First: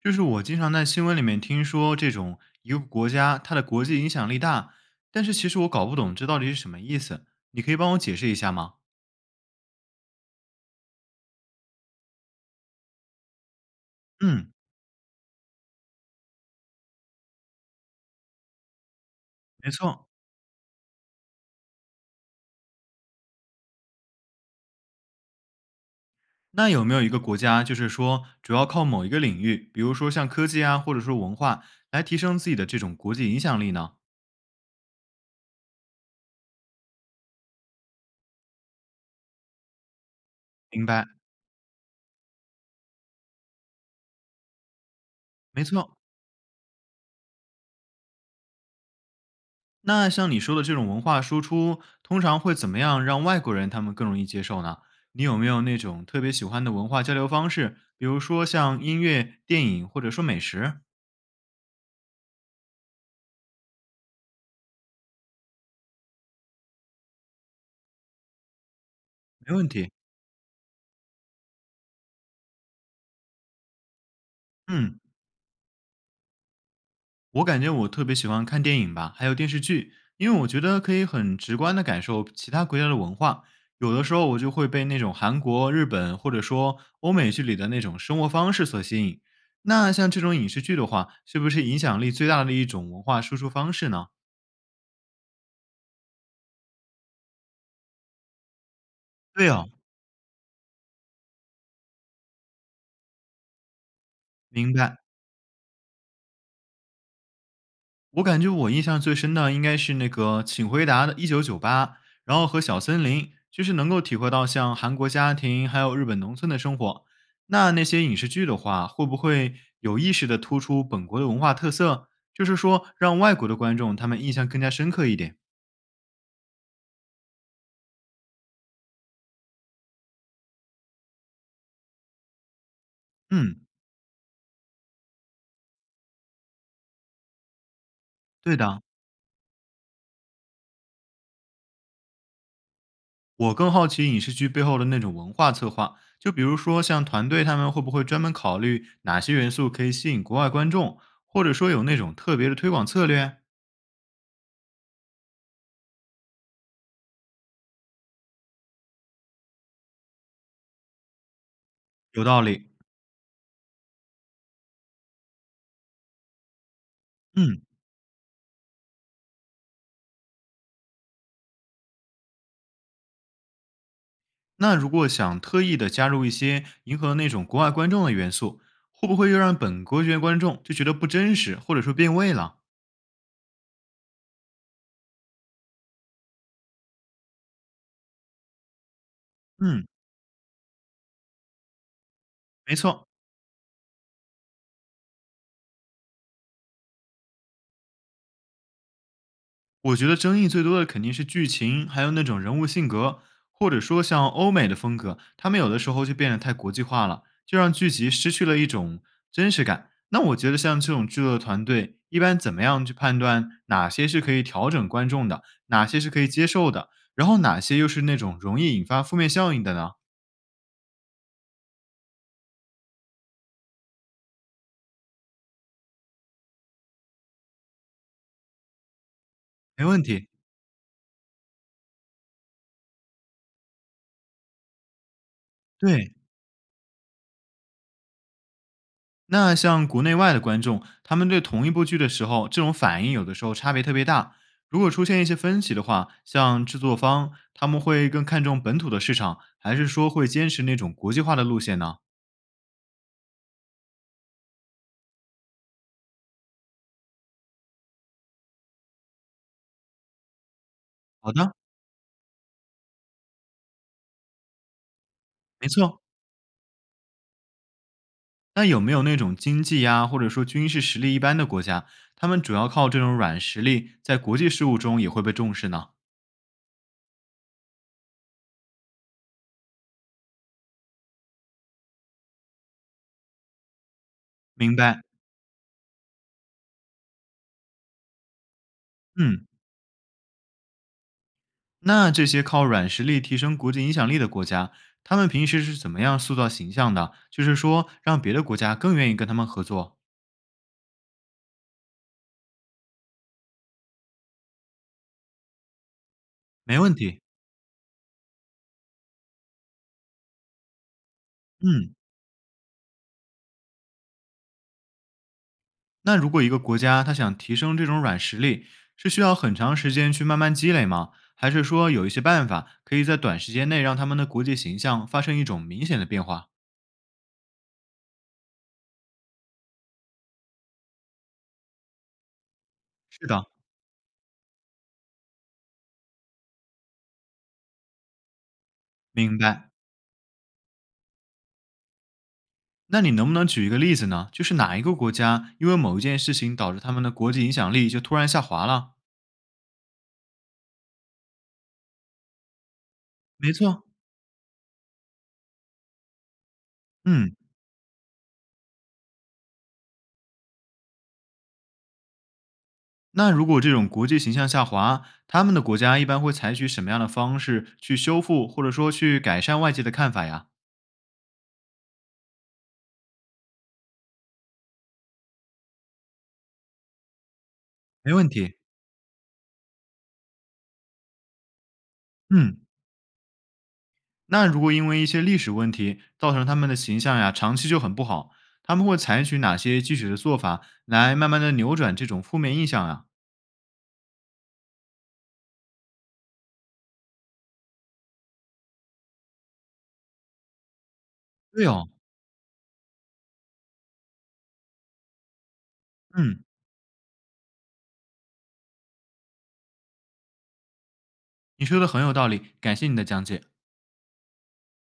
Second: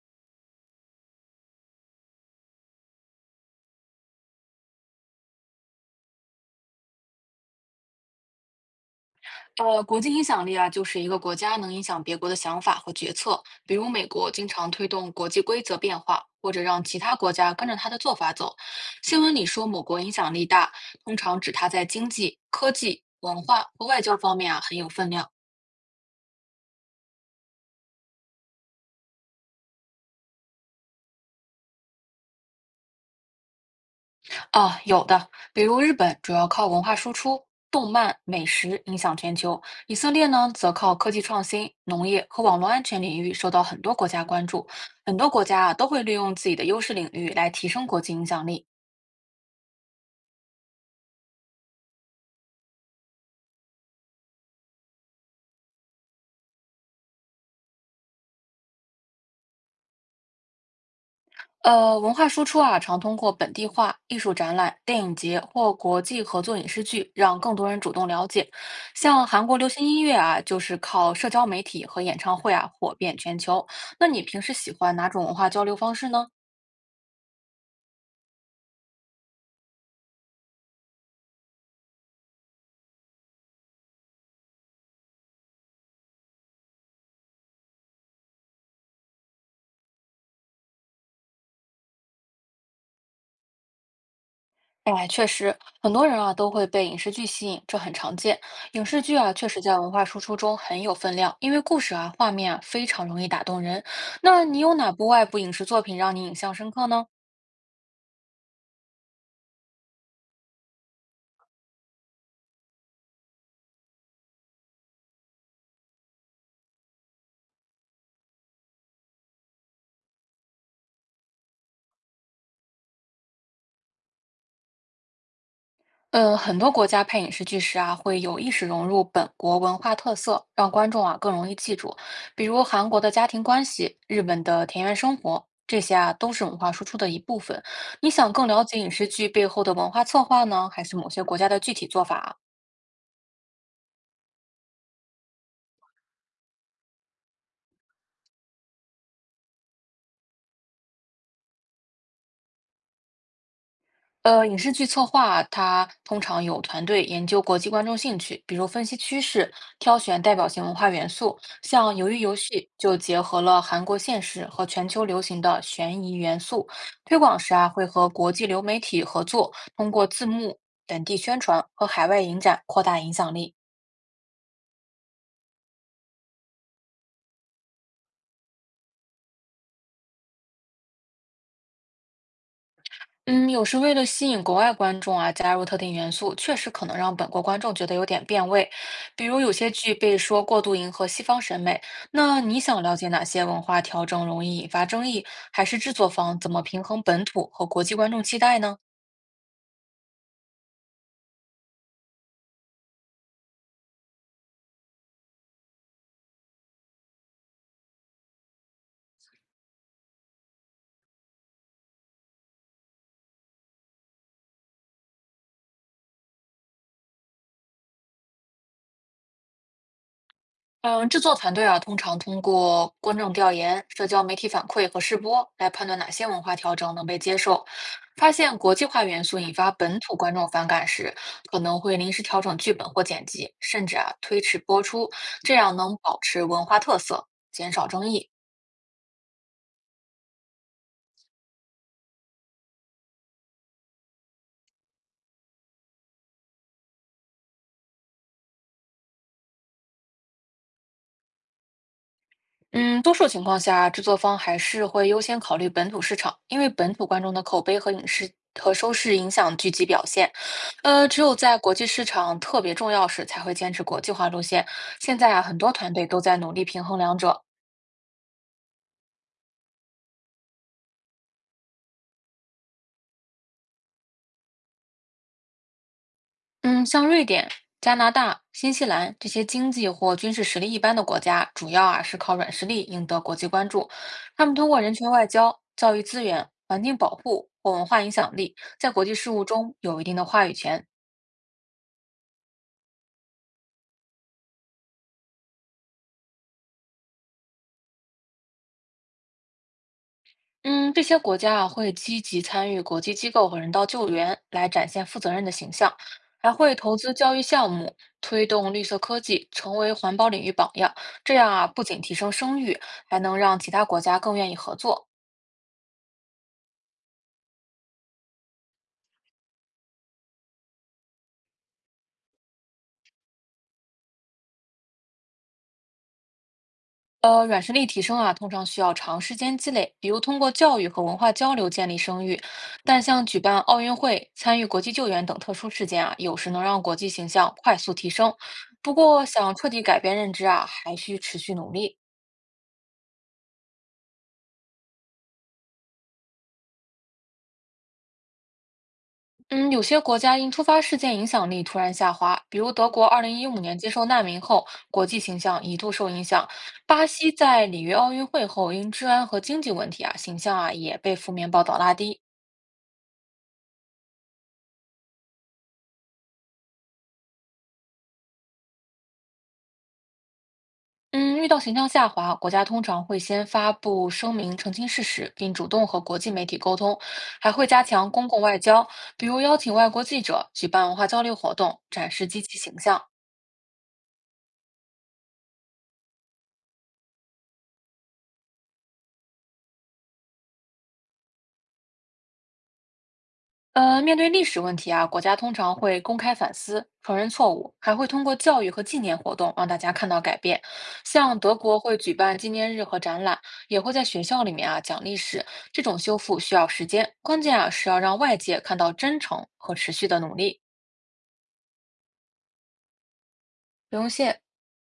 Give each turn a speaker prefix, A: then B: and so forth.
A: 就是我经常在新闻里面听说这种一个国家它的国际影响力大，但是其实我搞不懂这到底是什么意思，你可以帮我解释一下吗？
B: 国际影响力啊，就是一个国家能影响别国的想法和决策。比如美国经
A: 嗯。
B: 常推动国际规则变化，或者让其他国家跟着他的做法走。新闻里说
A: 没
B: 某国
A: 错。
B: 影响力大，通常指它在经济、科技、文化和外交方面啊很有分量。
A: 那有没有一个国家就是说主要靠某一个领域，比如说像科技啊，或者说文化来提升自己的这种国际影响力呢？
B: 啊，有的，比如日本主要靠文化输出、动漫、美食影响全球；以色列呢，则
A: 明
B: 靠
A: 白。
B: 科技创新、农业和网络安全领域受到很多国家关注。很多国
A: 没
B: 家啊，都
A: 错。
B: 会利用自己的优势领域来提升国际影响力。
A: 那像你说的这种文化输出，通常会怎么样让外国人他们更容易接受呢？你有没有那种特别喜欢的文化交流方式？比如说像音乐、电影，或者说美食？
B: 文化输出啊，常通过本地化、艺术展览、电影节或国际合作影视剧，让更多人主动了解。像韩
A: 没
B: 国
A: 问
B: 流行
A: 题。
B: 音乐啊，就是靠社交媒体和演唱会啊火遍全球。那你平时喜欢
A: 嗯，
B: 哪种文化交流方式呢？
A: 我感觉我特别喜欢看电影吧，还有电视剧，因为我觉得可以很直观的感受其他国家的文化。有的时候我就会被那种韩国、日本或者说欧美剧里的那种生活方式所吸引。那像这种影视剧的话，是不是影响力最大的一种文化输出方式呢？
B: 哎，确实，很多人啊都会被影视剧吸引，这很常见。影视剧啊，确
A: 对
B: 实
A: 哦。
B: 在文化输出中很有分量，因为故事啊、画面啊非常容易打动人。那你有
A: 明
B: 哪
A: 白。
B: 部外部影视作品让你印象深刻呢？
A: 我感觉我印象最深的应该是那个《请回答》的1998，然后和《小森林》，就是能够体会到像韩国家庭还有日本农村的生活。那那些影视剧的话，会不会有意识的突出本国的文化特色？就是说，让外国的观众他们印象更加深刻一点。
B: 嗯，很多国家拍影视剧时啊，会有意识融入本国文化特色，让观众啊更容易记住。比如韩国的家庭
A: 嗯。
B: 关系、日本的田园生活，这些啊都是文化输出的一部分。你想更
A: 对
B: 了解
A: 的。
B: 影视剧背后的文化策划呢，还是某些国家的具体做法啊？
A: 我更好奇影视剧背后的那种文化策划，就比如说像团队他们会不会专门考虑哪些元素可以吸引国外观众，或者说有那种特别的推广策略？
B: 影视剧策划它通常有团队研究国际观众兴趣，比如分析趋势，挑选代表性文化元素。像《鱿鱼
A: 有
B: 游
A: 道
B: 戏》
A: 理。
B: 就结合了韩国现实和全球流行的悬疑元素。推广时
A: 嗯。
B: 啊，会和国际流媒体合作，通过字幕、本地宣传和海外影展扩大影响力。
A: 那如果想特意的加入一些迎合那种国外观众的元素，会不会又让本国学观众就觉得不真实，或者说变味了？
B: 嗯，有时为了吸引国外观众啊，加入特定元素，确实可能让本国观众觉得有点变味。比如有些
A: 嗯。
B: 剧被说过度迎合西方审美，那你
A: 没
B: 想了解
A: 错。
B: 哪些文化调整容易引发争议，还是制作方怎么平衡本土和国际观众期待呢？
A: 我觉得争议最多的肯定是剧情，还有那种人物性格，或者说像欧美的风格，他们有的时候就变得太国际化了，就让剧集失去了一种真实感。那我觉得像这种制作团队，一般怎么样去判断哪些是可以调整观众的，哪些是可以接受的，然后哪些又是那种容易引发负面效应的呢？
B: 嗯，制作团队啊，通常通过观众调研、社交媒体反馈和试播来判断哪些文化调整能被接受。发现国际化元素引发
A: 没
B: 本
A: 问
B: 土
A: 题。
B: 观众反感时，可能会临时调整剧本或剪辑，甚至啊推迟播出，这样能
A: 对。
B: 保持文化特色，减少争议。
A: 那像国内外的观众，他们对同一部剧的时候，这种反应有的时候差别特别大。如果出现一些分歧的话，像制作方他们会更看重本土的市场，还是说会坚持那种国际化的路线呢？
B: 嗯，多数情况下，制作方还是会优先考虑本土市场，因为本土观众的口碑和影视和收视影响剧集表现。只
A: 好
B: 有
A: 的。
B: 在国际市场特别重要时，才会坚持国际化路线。现在啊，很
A: 没
B: 多团
A: 错。
B: 队都在努力平衡两者。
A: 那有没有那种经济呀，或者说军事实力一般的国家，他们主要靠这种软实力，在国际事务中也会被重视呢？
B: 嗯，像瑞典、加拿大、新西兰这些经济或军事实力一般的国家，主要啊是靠软实力赢得国际关注。他们通
A: 明
B: 过人
A: 白。
B: 权外交、教育资源、环境保护或文化影响力，在国际事务
A: 嗯。
B: 中有一定的话语权。
A: 那这些靠软实力提升国际影响力的国家，他们平时是怎么样塑造形象的？就是说，让别的国家更愿意跟他们合作。
B: 嗯，这些国家啊会积极参与国际机构和人道救援，来展现负责任的形象，还会
A: 没问
B: 投资
A: 题。
B: 教育项目，推动绿色科技，成为环保领域榜样。这样啊，不
A: 嗯。
B: 仅提升声誉，还能让其他国家更愿意合作。
A: 那如果一个国家它想提升这种软实力，是需要很长时间去慢慢积累吗？还是说有一些办法可以在短时间内让他们的国际形象发生一种明显的变化？
B: 软实力提升啊，通常需要长时间积累，比如通过教育和文化交流建立声誉。但像
A: 是
B: 举
A: 的。
B: 办奥运会、参与国际救援等特殊事件啊，有时能让国际形象快速提升。不过，
A: 明
B: 想彻
A: 白。
B: 底改变认知啊，还需持续努力。
A: 那你能不能举一个例子呢？就是哪一个国家因为某一件事情导致他们的国际影响力就突然下滑了？
B: 嗯，有些国家因突发事件影响力突然下滑，比如德国
A: 没
B: 2015年
A: 错。
B: 接受难民后，国际形象一度受影响；巴西
A: 嗯。
B: 在里约奥运会后，因治安和经济问题啊，形象啊也被负面报道拉低。
A: 那如果这种国际形象下滑，他们的国家一般会采取什么样的方式去修复，或者说去改善外界的看法呀？
B: 嗯，遇到形象下滑，国家通常会先发布声明澄清事实，并主动和国际媒体沟通，还会加强
A: 没
B: 公
A: 问
B: 共
A: 题。
B: 外交，比如邀请外国记者举办文化交流活动，展示积极
A: 嗯。
B: 形象。
A: 那如果因为一些历史问题造成他们的形象呀，长期就很不好，他们会采取哪些具体的做法来慢慢的扭转这种负面印象啊？
B: 面对历史问题啊，国家通常会公开反思、承认错误，还会通过教育和纪念活动让大家看到改变。像德
A: 对
B: 国
A: 哦。
B: 会举办纪念日和展览，也会在学校里面啊讲历史。这种修复
A: 嗯。
B: 需要时间，关键啊是要让外界看到真诚和持续的努力。
A: 你说的很有道理，感谢你的讲解。
B: 不用谢。